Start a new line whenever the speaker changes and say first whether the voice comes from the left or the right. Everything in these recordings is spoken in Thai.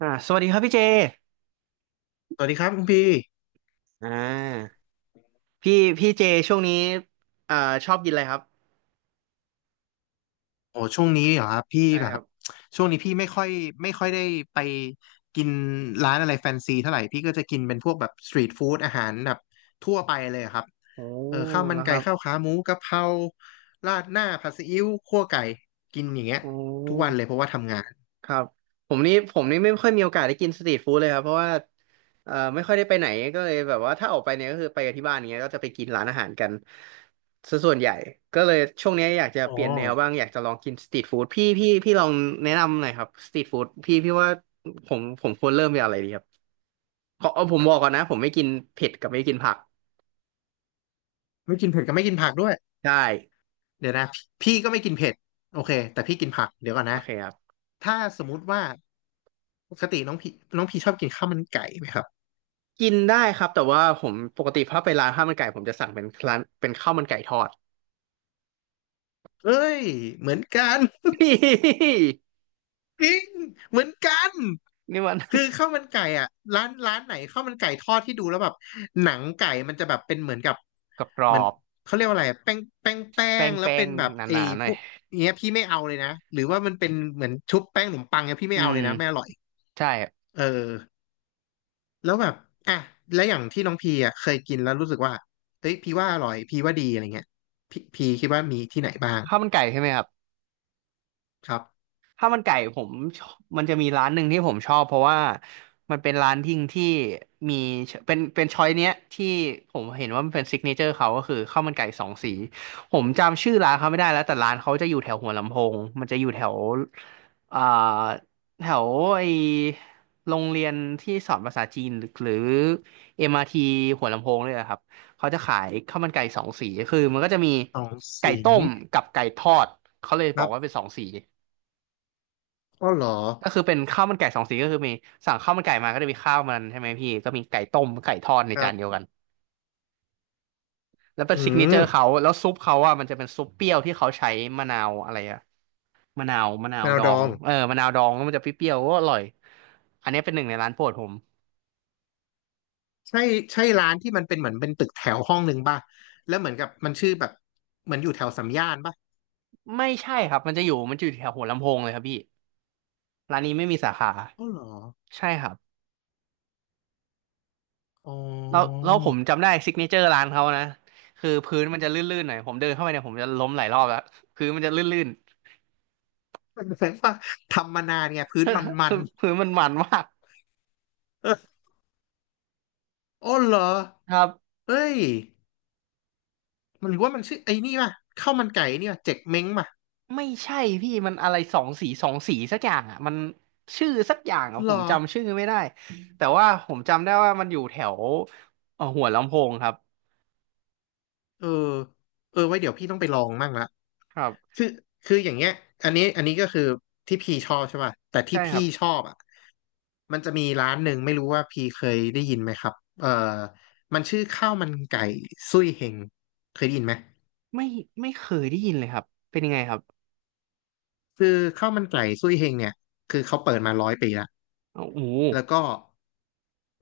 right: สวัสดีครับพี่เจ
left: สวัสดีครับคุณพี่
right: อ่าพี่เจช่วงนี้อ่าชอบกินอะไรครับ
left: โอ้ช่วงนี้เหรอครับพี่
right: ใช่
left: แบ
right: ครั
left: บ
right: บ
left: ช่วงนี้พี่ไม่ค่อยไม่ค่อยได้ไปกินร้านอะไรแฟนซีเท่าไหร่พี่ก็จะกินเป็นพวกแบบสตรีทฟู้ดอาหารแบบทั่วไปเลยครับ
right: โอ้
left: เออข้าวมัน
right: แล้วค
left: ไก่
right: รับ
left: ข้าวขาหมูกะเพราราดหน้าผัดซีอิ๊วคั่วไก่กินอย่างเงี้ย
right: โอ้
left: ทุกวันเลยเพราะว่าทำงาน
right: ครับผมนี่ไม่ค่อยมีโอกาสได้กินสตรีทฟู้ดเลยครับเพราะว่าไม่ค่อยได้ไปไหนก็เลยแบบว่าถ้าออกไปเนี่ยก็คือไปกับที่บ้านอย่างเงี้ยก็จะไปกินร้านอาหารกันซะส่วนใหญ่ก็เลยช่วงนี้อยากจะ
left: อ๋อ
right: เปลี่ยนแนวบ้างอยากจะลองกินสตรีทฟู้ดพี่ลองแนะนำหน่อยครับสตรีทฟู้ดพี่ว่าผมควรเริ่มจากอะไรดีครับขอเอาผมบอกก่อนนะผมไม่กินเผ็ดกับไม่กินผัก
left: ไม่กินเผ็ดก็ไม่กินผักด้วย
right: ได้
left: เดี๋ยวนะพี่ก็ไม่กินเผ็ดโอเคแต่พี่กินผักเดี๋ยวก่อน
right: โอ
left: นะ
right: เคครับ
left: ถ้าสมมุติว่าปกติน้องพี่น้องพี่ชอบกินข้าวมันไก่ไหมครับ
right: กินได้ครับแต่ว่าผมปกติถ้าไปร้านข้าวมันไก่ผมจะสั่งเป็นร้านเป็นข้าวมันไก่ทอด
left: เอ้ยเหมือนกัน จริงเหมือนกัน
right: นี่มัน
left: คือข้าวมันไก่อ่ะร้านไหนข้าวมันไก่ทอดที่ดูแล้วแบบหนังไก่มันจะแบบเป็นเหมือนกับ
right: กร
left: เหมื
right: อ
left: อน
right: บ
left: เขาเรียกว่าอะไรอะแป้งแป้งแป้
right: ๆแป
left: งแล้ว
right: ้
left: เป็
right: ง
left: นแบบ
right: ๆห
left: ไอ้
right: นาๆหน่
left: พ
right: อย
left: วกเนี้ยพี่ไม่เอาเลยนะหรือว่ามันเป็นเหมือนชุบแป้งขนมปังเนี้ยพี่
right: อื
left: ไม่เอา
right: ม
left: เลยนะไม่อร่อย
right: ใช่
left: เออแล้วแบบอ่ะแล้วอย่างที่น้องพีอ่ะเคยกินแล้วรู้สึกว่าเอ้ยพี่ว่าอร่อยพี่ว่าดีอะไรเงี้ยพี่พีคิดว่ามีที่ไหนบ้าง
right: ข้าวมันไก่ใช่ไหมครับ
left: ครับ
right: ข้าวมันไก่ผมชอบมันจะมีร้านหนึ่งที่ผมชอบเพราะว่ามันเป็นร้านทิ้งที่มีเป็นช้อยเนี้ยที่ผมเห็นว่ามันเป็นซิกเนเจอร์เขาก็คือข้าวมันไก่สองสีผมจำชื่อร้านเขาไม่ได้แล้วแต่ร้านเขาจะอยู่แถวหัวลำโพงมันจะอยู่แถวอ่าแถวไอโรงเรียนที่สอนภาษาจีนหรือ MRT หัวลำโพงเลยอะครับเขาจะขายข้าวมันไก่สองสีคือมันก็จะมี
left: สอง
right: ไก่
left: สี
right: ต้มกับไก่ทอดเขาเลย
left: ค
right: บอ
left: รั
right: กว่าเป็
left: บ
right: นสองสี
left: กอเหรอ
right: ก็คือเป็นข้าวมันไก่สองสีก็คือมีสั่งข้าวมันไก่มาก็จะมีข้าวมันใช่ไหมพี่ก็มีไก่ต้มไก่ทอดใน
left: ครั
right: จานเดีย
left: บ
right: วกันแล้วเป็น
left: อื
right: ซิกเนเจ
left: ม
right: อร์เขาแล้วซุปเขาอ่ะมันจะเป็นซุปเปรี้ยวที่เขาใช้มะนาวอะไรอะมะนาวมะนา
left: แม
right: ว
left: นาว
right: ดอ
left: ดอ
right: ง
left: ง
right: เออมะนาวดองแล้วมันจะเปรี้ยวๆก็อร่อยอันนี้เป็นหนึ่งในร้านโปรดผม
left: ใช่ใช่ร้านที่มันเป็นเหมือนเป็นตึกแถวห้องหนึ่งป่ะแล้วเหมือนกับมันชื่อแบบเหมือนอยู่แถวสามย่านป่ะ
right: ไม่ใช่ครับมันจะอยู่แถวหัวลำโพงเลยครับพี่ร้านนี้ไม่มีสาขา
left: อ๋อเหรอ
right: ใช่ครับ
left: อ๋
right: แล้ว
left: อ
right: แล้วผมจำได้ซิกเนเจอร์ร้านเขานะคือพื้นมันจะลื่นๆหน่อยผมเดินเข้าไปเนี่ยผมจะล้มหลายรอบแล้วพื้นมันจะลื่น
left: มันแสดงว่าทำมานานไงพื้นมัน
right: ๆ
left: มัน
right: คือมันมาก
left: เอออ๋อเหรอ
right: ครับ
left: เอ้ยมันหรือว่ามันชื่อไอ้นี่ป่ะข้าวมันไก่นี่ป่ะเจ๊กเม้งป่ะ
right: ไม่ใช่พี่มันอะไรสองสีสองสีสักอย่างอ่ะมันชื่อสักอย่างอ่ะ
left: เห
right: ผ
left: ร
right: ม
left: อ
right: จำชื่อไม่ได้แต่ว่าผมจำได้ว่ามันอยู่แถวหัวลำโพงครับ
left: เออเออไว้เดี๋ยวพี่ต้องไปลองมั่งละ
right: ครับ
left: คือคืออย่างเงี้ยอันนี้ก็คือที่พี่ชอบใช่ป่ะแต่ที่
right: ใช่ค
left: พี่
right: รับ
left: ชอบอ่ะมันจะมีร้านหนึ่งไม่รู้ว่าพี่เคยได้ยินไหมครับเอ่อมันชื่อข้าวมันไก่ซุยเฮงเคยได้ยินไหม
right: ไม่ไม่เคยได้ยินเลยครับเป็นยังไงครับ
left: คือข้าวมันไก่ซุยเฮงเนี่ยคือเขาเปิดมาร้อยปีละ
right: อ้าวโอ้โห
left: แล้วก็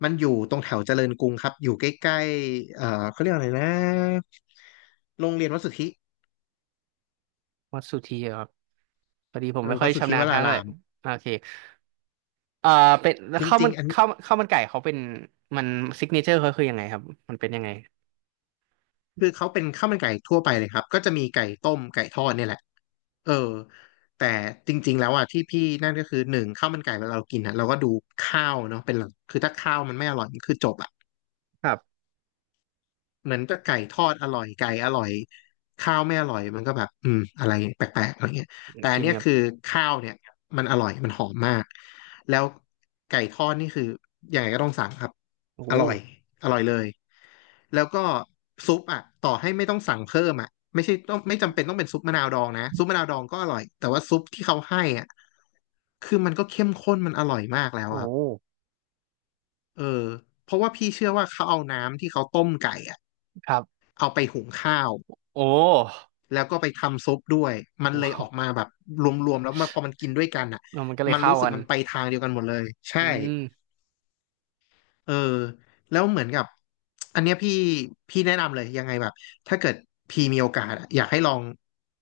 left: มันอยู่ตรงแถวเจริญกรุงครับอยู่ใกล้ๆเขาเรียกอะไรนะโรงเรียนวัดสุทธิ
right: วัดสุธีเหรอครับพอดีผ
left: เอ
right: มไม่
left: อ
right: ค่อ
left: วัด
right: ย
left: สุท
right: ชำ
left: ธิ
right: นา
left: ว
right: ญทา
left: รา
right: งเล
left: รา
right: ย
left: ม
right: โอเคเอ่อเป็น
left: จริงๆอัน
right: ข้าวมันไก่เขาเป็นมันซิกเนเจอร์เขาคือยังไงครับมันเป็นยังไง
left: คือเขาเป็นข้าวมันไก่ทั่วไปเลยครับ ก็จะมีไก่ต้มไก่ทอดเนี่ยแหละเออแต่จริงๆแล้วอ่ะที่พี่นั่นก็คือหนึ่งข้าวมันไก่เวลาเรากินอ่ะเราก็ดูข้าวเนาะเป็นหลักคือถ้าข้าวมันไม่อร่อยมันคือจบอ่ะ
right: ครับ
left: เหมือนกับไก่ทอดอร่อยไก่อร่อยข้าวไม่อร่อยมันก็แบบอืมอะไรแปลกๆอะไรเงี้ยแต่
right: จ
left: อัน
right: ริง
left: เนี้ย
right: ครับ
left: คือข้าวเนี่ยมันอร่อยมันหอมมากแล้วไก่ทอดนี่คือยังไงก็ต้องสั่งครับ
right: โอ้โห
left: อร่อยอร่อยเลย แล้วก็ซุปอ่ะต่อให้ไม่ต้องสั่งเพิ่มอ่ะไม่ใช่ต้องไม่จำเป็นต้องเป็นซุปมะนาวดองนะซุปมะนาวดองก็อร่อยแต่ว่าซุปที่เขาให้อ่ะคือมันก็เข้มข้นมันอร่อยมากแล้วอะ
right: โอ้
left: ครับ
right: โห
left: เออเพราะว่าพี่เชื่อว่าเขาเอาน้ำที่เขาต้มไก่อะ
right: ครับ
left: เอาไปหุงข้าว
right: โอ้
left: แล้วก็ไปทำซุปด้วยมันเลยออกมา
right: โห
left: แบบรวมๆแล้วมันพอมันกินด้วยกันอะ
right: เออมันก็เลย
left: มัน
right: เข้า
left: รู้สึก
right: กัน
left: มันไปทางเดียวกันหมดเลยใช่
right: อืม
left: เออแล้วเหมือนกับอันเนี้ยพี่แนะนำเลยยังไงแบบถ้าเกิดพี่มีโอกาสอะอยากให้ลอง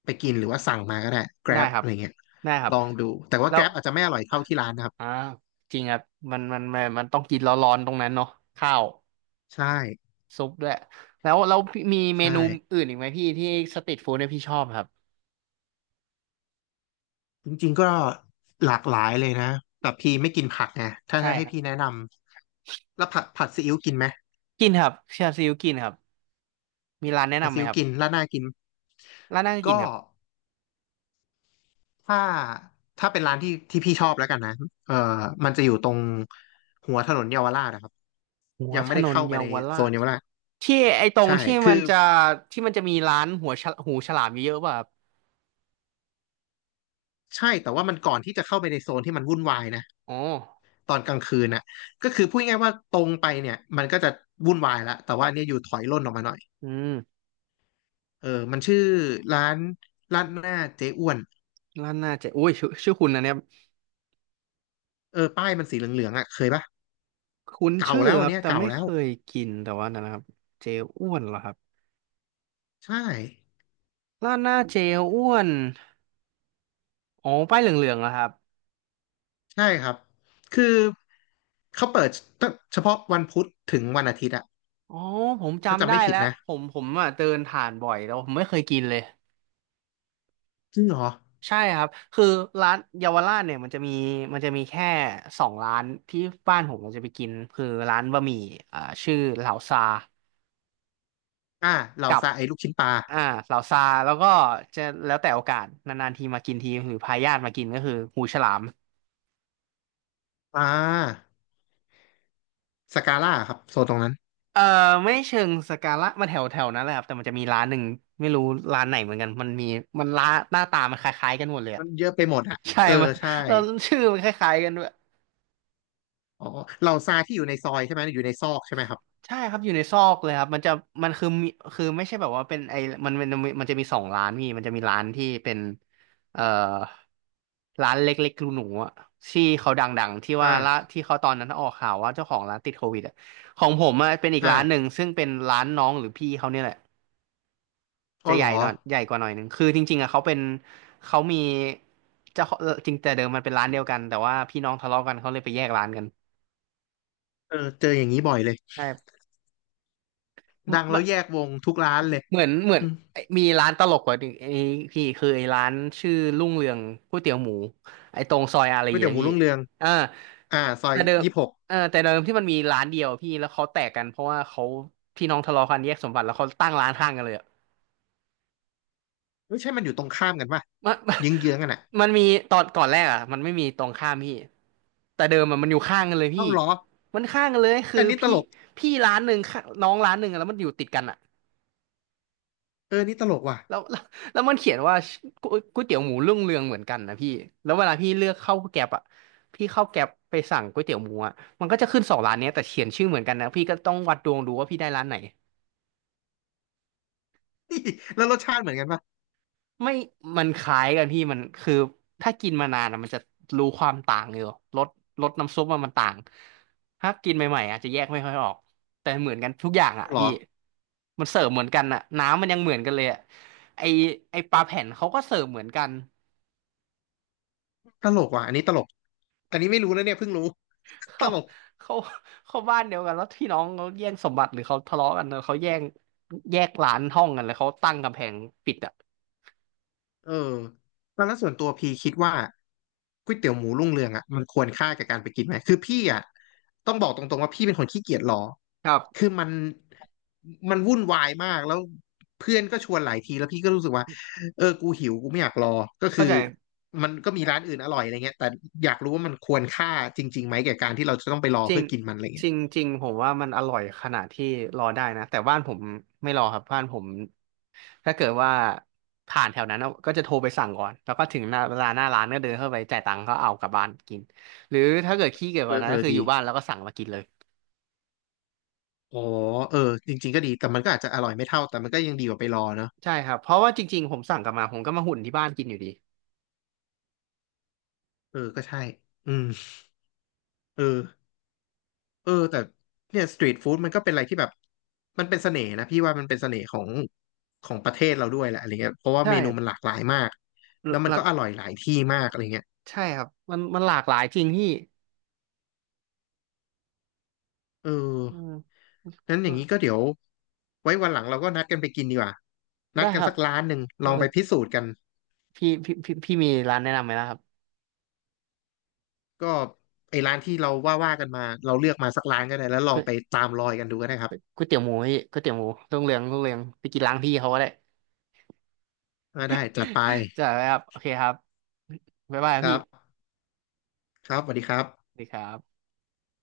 left: ไปกินหรือว่าสั่งมาก็ได้
right: ได้
left: Grab
right: ครั
left: อะ
right: บ
left: ไรเงี้ย
right: ได้ครั
left: ล
right: บ
left: องดูแต่ว่า
right: แล้ว
left: Grab อาจจะไม่อร่อยเท่าที่ร้านนะครับ
right: อ่าจริงครับมันต้องกินร้อนๆตรงนั้นเนาะข้าว
left: ใช่
right: ซุปด้วยแล้วพี่มีเม
left: ใช่
right: นูอื่นอีกไหมพี่ที่สตรีทฟู้ดเนี่ยพี่ชอบครับ
left: จริงๆก็หลากหลายเลยนะแต่พี่ไม่กินผักไงถ้า
right: ใช่
left: จะให้
right: ครับ
left: พี่แนะนำแล้วผัดซีอิ๊วกินไหม
right: กินครับชาซิวกินครับมีร้านแนะ
left: ผัด
right: นำไหม
left: ซีอิ๊ว
right: ครับ
left: กินราดหน้ากิน
right: ร้านน่าจะกิน
left: ก็
right: ครับ
left: ถ้าเป็นร้านที่พี่ชอบแล้วกันนะเออมันจะอยู่ตรงหัวถนนเยาวราชนะครับ
right: หัว
left: ยัง
right: ถ
left: ไม่ได้
right: นน
left: เข้าไป
right: เยา
left: ใน
right: วรา
left: โซน
right: ช
left: เยาวราช
right: ที่ไอ้ตรง
left: ใช่
right: ที่
left: คื
right: มั
left: อ
right: นจะที่มันจะมีร้านหัวฉลหูฉลามเยอะๆป่ะครับ
left: ใช่แต่ว่ามันก่อนที่จะเข้าไปในโซนที่มันวุ่นวายนะ
right: อ๋อ
left: ตอนกลางคืนน่ะก็คือพูดง่ายๆว่าตรงไปเนี่ยมันก็จะวุ่นวายละแต่ว่าเนี่ยอยู่ถอยร่นออกมาหน่อย
right: อืม
left: เออมันชื่อร้านร้านหน้าเจ๊อ้วน
right: ร้านน่าจะอุ้ยชื่อชื่อคุณนะเนี่ย
left: เออป้ายมันสีเหลืองๆอ่ะเคยปะ
right: คุ้น
left: เก่า
right: ชื่อ
left: แล้ว
right: ค
left: อัน
right: รับ
left: เนี้ย
right: แต่
left: เก่า
right: ไม่
left: แล้
right: เค
left: ว
right: ยกินแต่ว่านะครับเจลอ้วนเหรอครับ
left: ใช่
right: ร้านหน้าเจลอ้วนอ๋อป้ายเหลืองๆเหรอครับ
left: ใช่ครับคือเขาเปิดตั้งเฉพาะวันพุธถึงวันอาทิตย์อะ
right: อ๋อผม
left: ถ้า
right: จำ
left: จำ
right: ได้
left: ไม่ผิด
right: แล้ว
left: นะ
right: ผมอ่ะเดินผ่านบ่อยแต่ว่าผมไม่เคยกินเลย
left: จริงเหรอ
right: ใช่ครับคือร้านเยาวราชเนี่ยมันจะมีแค่สองร้านที่บ้านผมมันจะไปกินคือร้านบะหมี่อ่าชื่อเหลาซา
left: อ่าเรา
right: กับ
left: ซาไอ้ลูกชิ้นปลา
right: อ่าเหลาซาแล้วก็จะแล้วแต่โอกาสนานๆทีมากินทีหรือพาญาติมากินก็คือหูฉลาม
left: อ่าสกาล่าครับโซนตรงนั้น
right: เออไม่เชิงสกาละมันแถวแถวนั้นแหละครับแต่มันจะมีร้านหนึ่งไม่รู้ร้านไหนเหมือนกันมันมีมันร้านหน้าตามันคล้ายๆกันหมดเลยอะ
left: มันเยอะไปหมดอ่ะ
right: ใช่
left: เออ
right: มัน
left: ใช่
right: เราชื่อมันคล้ายๆกันด้วย
left: อ๋อเราซาที่อยู่ในซอยใช่ไหมอยู่ในซอกใช่ไหมครับ
right: ใช่ครับอยู่ในซอกเลยครับมันจะมันคือมีคือไม่ใช่แบบว่าเป็นไอมันจะมีสองร้านพี่มันจะมีร้านที่เป็นเอ่อร้านเล็กๆรูหนูๆอะที่เขาดังๆที่ว่าละ
left: อ่า
right: ที่เขาตอนนั้นออกข่าวว่าเจ้าของร้านติดโควิดอะของผมอะเป็นอีก
left: อ่า
right: ร้านหนึ่งซึ่งเป็นร้านน้องหรือพี่เขาเนี่ยแหละ
left: อ๋
right: จะ
left: อ
right: ให
left: เหร
right: ญ่
left: อ
right: หน่อยใหญ่กว่าหน่อยหนึ่งคือจริงๆอะเขาเป็นเขามีเจ้าของจริงแต่เดิมมันเป็นร้านเดียวกันแต่ว่าพี่น้องทะเลาะกันเขาเลยไปแยกร้านกัน
left: เออเจออย่างนี้บ่อยเลย
right: ใช่
left: ดัง
right: มั
left: แล้
right: น
left: วแยกวงทุกร้านเลย
right: เหมือน
left: อืม
right: ไอ้มีร้านตลกกว่าหนึ่งไอ้พี่คือไอ้ร้านชื่อรุ่งเรืองก๋วยเตี๋ยวหมูไอ้ตรงซอยอารี
left: ก๋วย
right: ย์
left: เตี๋ย
right: อะ
left: วหมู
right: พี่
left: รุ่งเรือง
right: เอ่า
left: อ่าซอ
right: แต่
left: ย
right: เดิม
left: 26
right: เออแต่เดิมที่มันมีร้านเดียวพี่แล้วเขาแตกกันเพราะว่าเขาพี่น้องทะเลาะกันแยกสมบัติแล้วเขาตั้งร้านข้างกันเลยอะ
left: ไม่ใช่มันอยู่ตรงข้ามกันป่ะ
right: มัน มัน
left: เยื้องกันอ่ะ
right: มันมีตอนก่อนแรกอ่ะมันไม่มีตรงข้ามพี่แต่เดิมอะมันอยู่ข้างกันเลยพี่
left: เอ้าเหรอ
right: มันข้างกันเลยคือ
left: อันนี้ต
right: พี่
left: ลก
right: พี่ร้านหนึ่งข้างน้องร้านหนึ่งอะแล้วมันอยู่ติดกันอ่ะ
left: เออนี่ตลกว่ะ
right: แล้วแล้วแล้วมันเขียนว่าก๋วยเตี๋ยวหมูรุ่งเรืองเหมือนกันนะพี่แล้วเวลาพี่เลือกเข้าแกร็ปอ่ะพี่เข้าแกร็บไปสั่งก๋วยเตี๋ยวหมูอ่ะมันก็จะขึ้นสองร้านเนี้ยแต่เขียนชื่อเหมือนกันนะพี่ก็ต้องวัดดวงดูว่าพี่ได้ร้านไหน
left: แล้วรสชาติเหมือนกันป่ะ
right: ไม่มันคล้ายกันพี่มันคือถ้ากินมานานอะมันจะรู้ความต่างอยู่รสรสน้ำซุปมันต่างถ้ากินใหม่ๆอาจจะแยกไม่ค่อยออกแต่เหมือนกันทุกอย่างอ่ะ
left: เหร
right: พี่
left: อ
right: มันเสิร์ฟเหมือนกันอ่ะน้ำมันยังเหมือนกันเลยอ่ะไอไอปลาแผ่นเขาก็เสิร์ฟเหมือนกัน
left: ตลกว่ะอันนี้ตลกอันนี้ไม่รู้นะเนี่ยเพิ่งรู้ ต
right: เขา
left: ลก
right: เขาเขาบ้านเดียวกันแล้วพี่น้องเขาแย่งสมบัติหรือเขาทะเลาะกันเนอะเขาแย่งแยกร้านห้องกันแล้วเขาตั้งกำแพงปิดอ่ะ
left: เออแล้วส่วนตัวพี่คิดว่าก๋วยเตี๋ยวหมูรุ่งเรืองอ่ะมันควรค่ากับการไปกินไหมคือพี่อ่ะต้องบอกตรงๆว่าพี่เป็นคนขี้เกียจรอ
right: ครับ
left: คือมันวุ่นวายมากแล้วเพื่อนก็ชวนหลายทีแล้วพี่ก็รู้สึกว่าเออกูหิวกูไม่อยากรอ ก็
right: เข้า
left: คือ
right: ใจ
left: มันก็มีร้านอื่นอร่อยอะไรเงี้ยแต่อยากรู้ว่ามันควรค่าจริงๆไหมแก่การที่เราจะต้องไปรอ
right: จริ
left: เพื่
right: ง
left: อกินมันอะไร
right: จ
left: เงี้ย
right: ริงจริงผมว่ามันอร่อยขนาดที่รอได้นะแต่บ้านผมไม่รอครับบ้านผมถ้าเกิดว่าผ่านแถวนั้นก็จะโทรไปสั่งก่อนแล้วก็ถึงหน้าเวลาหน้าร้านก็เดินเข้าไปจ่ายตังค์ก็เอากลับบ้านกินหรือถ้าเกิดขี้เกียจก
left: เอ
right: ว่า
left: อ
right: นั้
left: เอ
right: นก็
left: อ
right: คืออ
left: ดี
right: ยู่บ้านแล้วก็สั่งมากินเลย
left: อ๋อเออจริงๆก็ดีแต่มันก็อาจจะอร่อยไม่เท่าแต่มันก็ยังดีกว่าไปรอเนาะ
right: ใช่ครับเพราะว่าจริงๆผมสั่งกลับมาผมก็มาหุ่นที่บ้านกินอยู่ดี
left: เออก็ใช่อืมเออ เออแต่เนี่ยสตรีทฟู้ดมันก็เป็นอะไรที่แบบมันเป็นเสน่ห์นะพี่ว่ามันเป็นเสน่ห์ของของประเทศเราด้วยแหละอะไรเงี้ยเพราะว่า
right: ใช่
left: เมนูมันหลากหลายมากแล้วมั
right: ห
left: น
right: ลั
left: ก็
right: ก
left: อร่อยหลายที่มากอะไรเงี้ย
right: ใช่ครับมันหลากหลายจริงพี่
left: เออ
right: อืม
left: นั้นอย่างนี้ก็เดี๋ยวไว้วันหลังเราก็นัดกันไปกินดีกว่านั
right: ได้
left: ดกั
right: ค
left: น
right: รับ
left: สักร้านหนึ่งล
right: เออ
left: องไปพิสูจน์กัน
right: พี่มีร้านแนะนำไหมนะครับ
left: ก็ไอ้ร้านที่เราว่าว่ากันมาเราเลือกมาสักร้านก็ได้แล้วลองไปตามรอยกันดูก็ได้ครับ
right: ก๋วยเตี๋ยวหมูพี่ก๋วยเตี๋ยวหมูรุ่งเรืองไปกินร้านพี่เขาก็ได้
left: อ่าได้จัดไป
right: จ้ะครับโอเคครับบ๊ายบายครั
left: ค
right: บ
left: รั
right: พี่
left: บครับสวัสดีครับ
right: สวัสดีครับ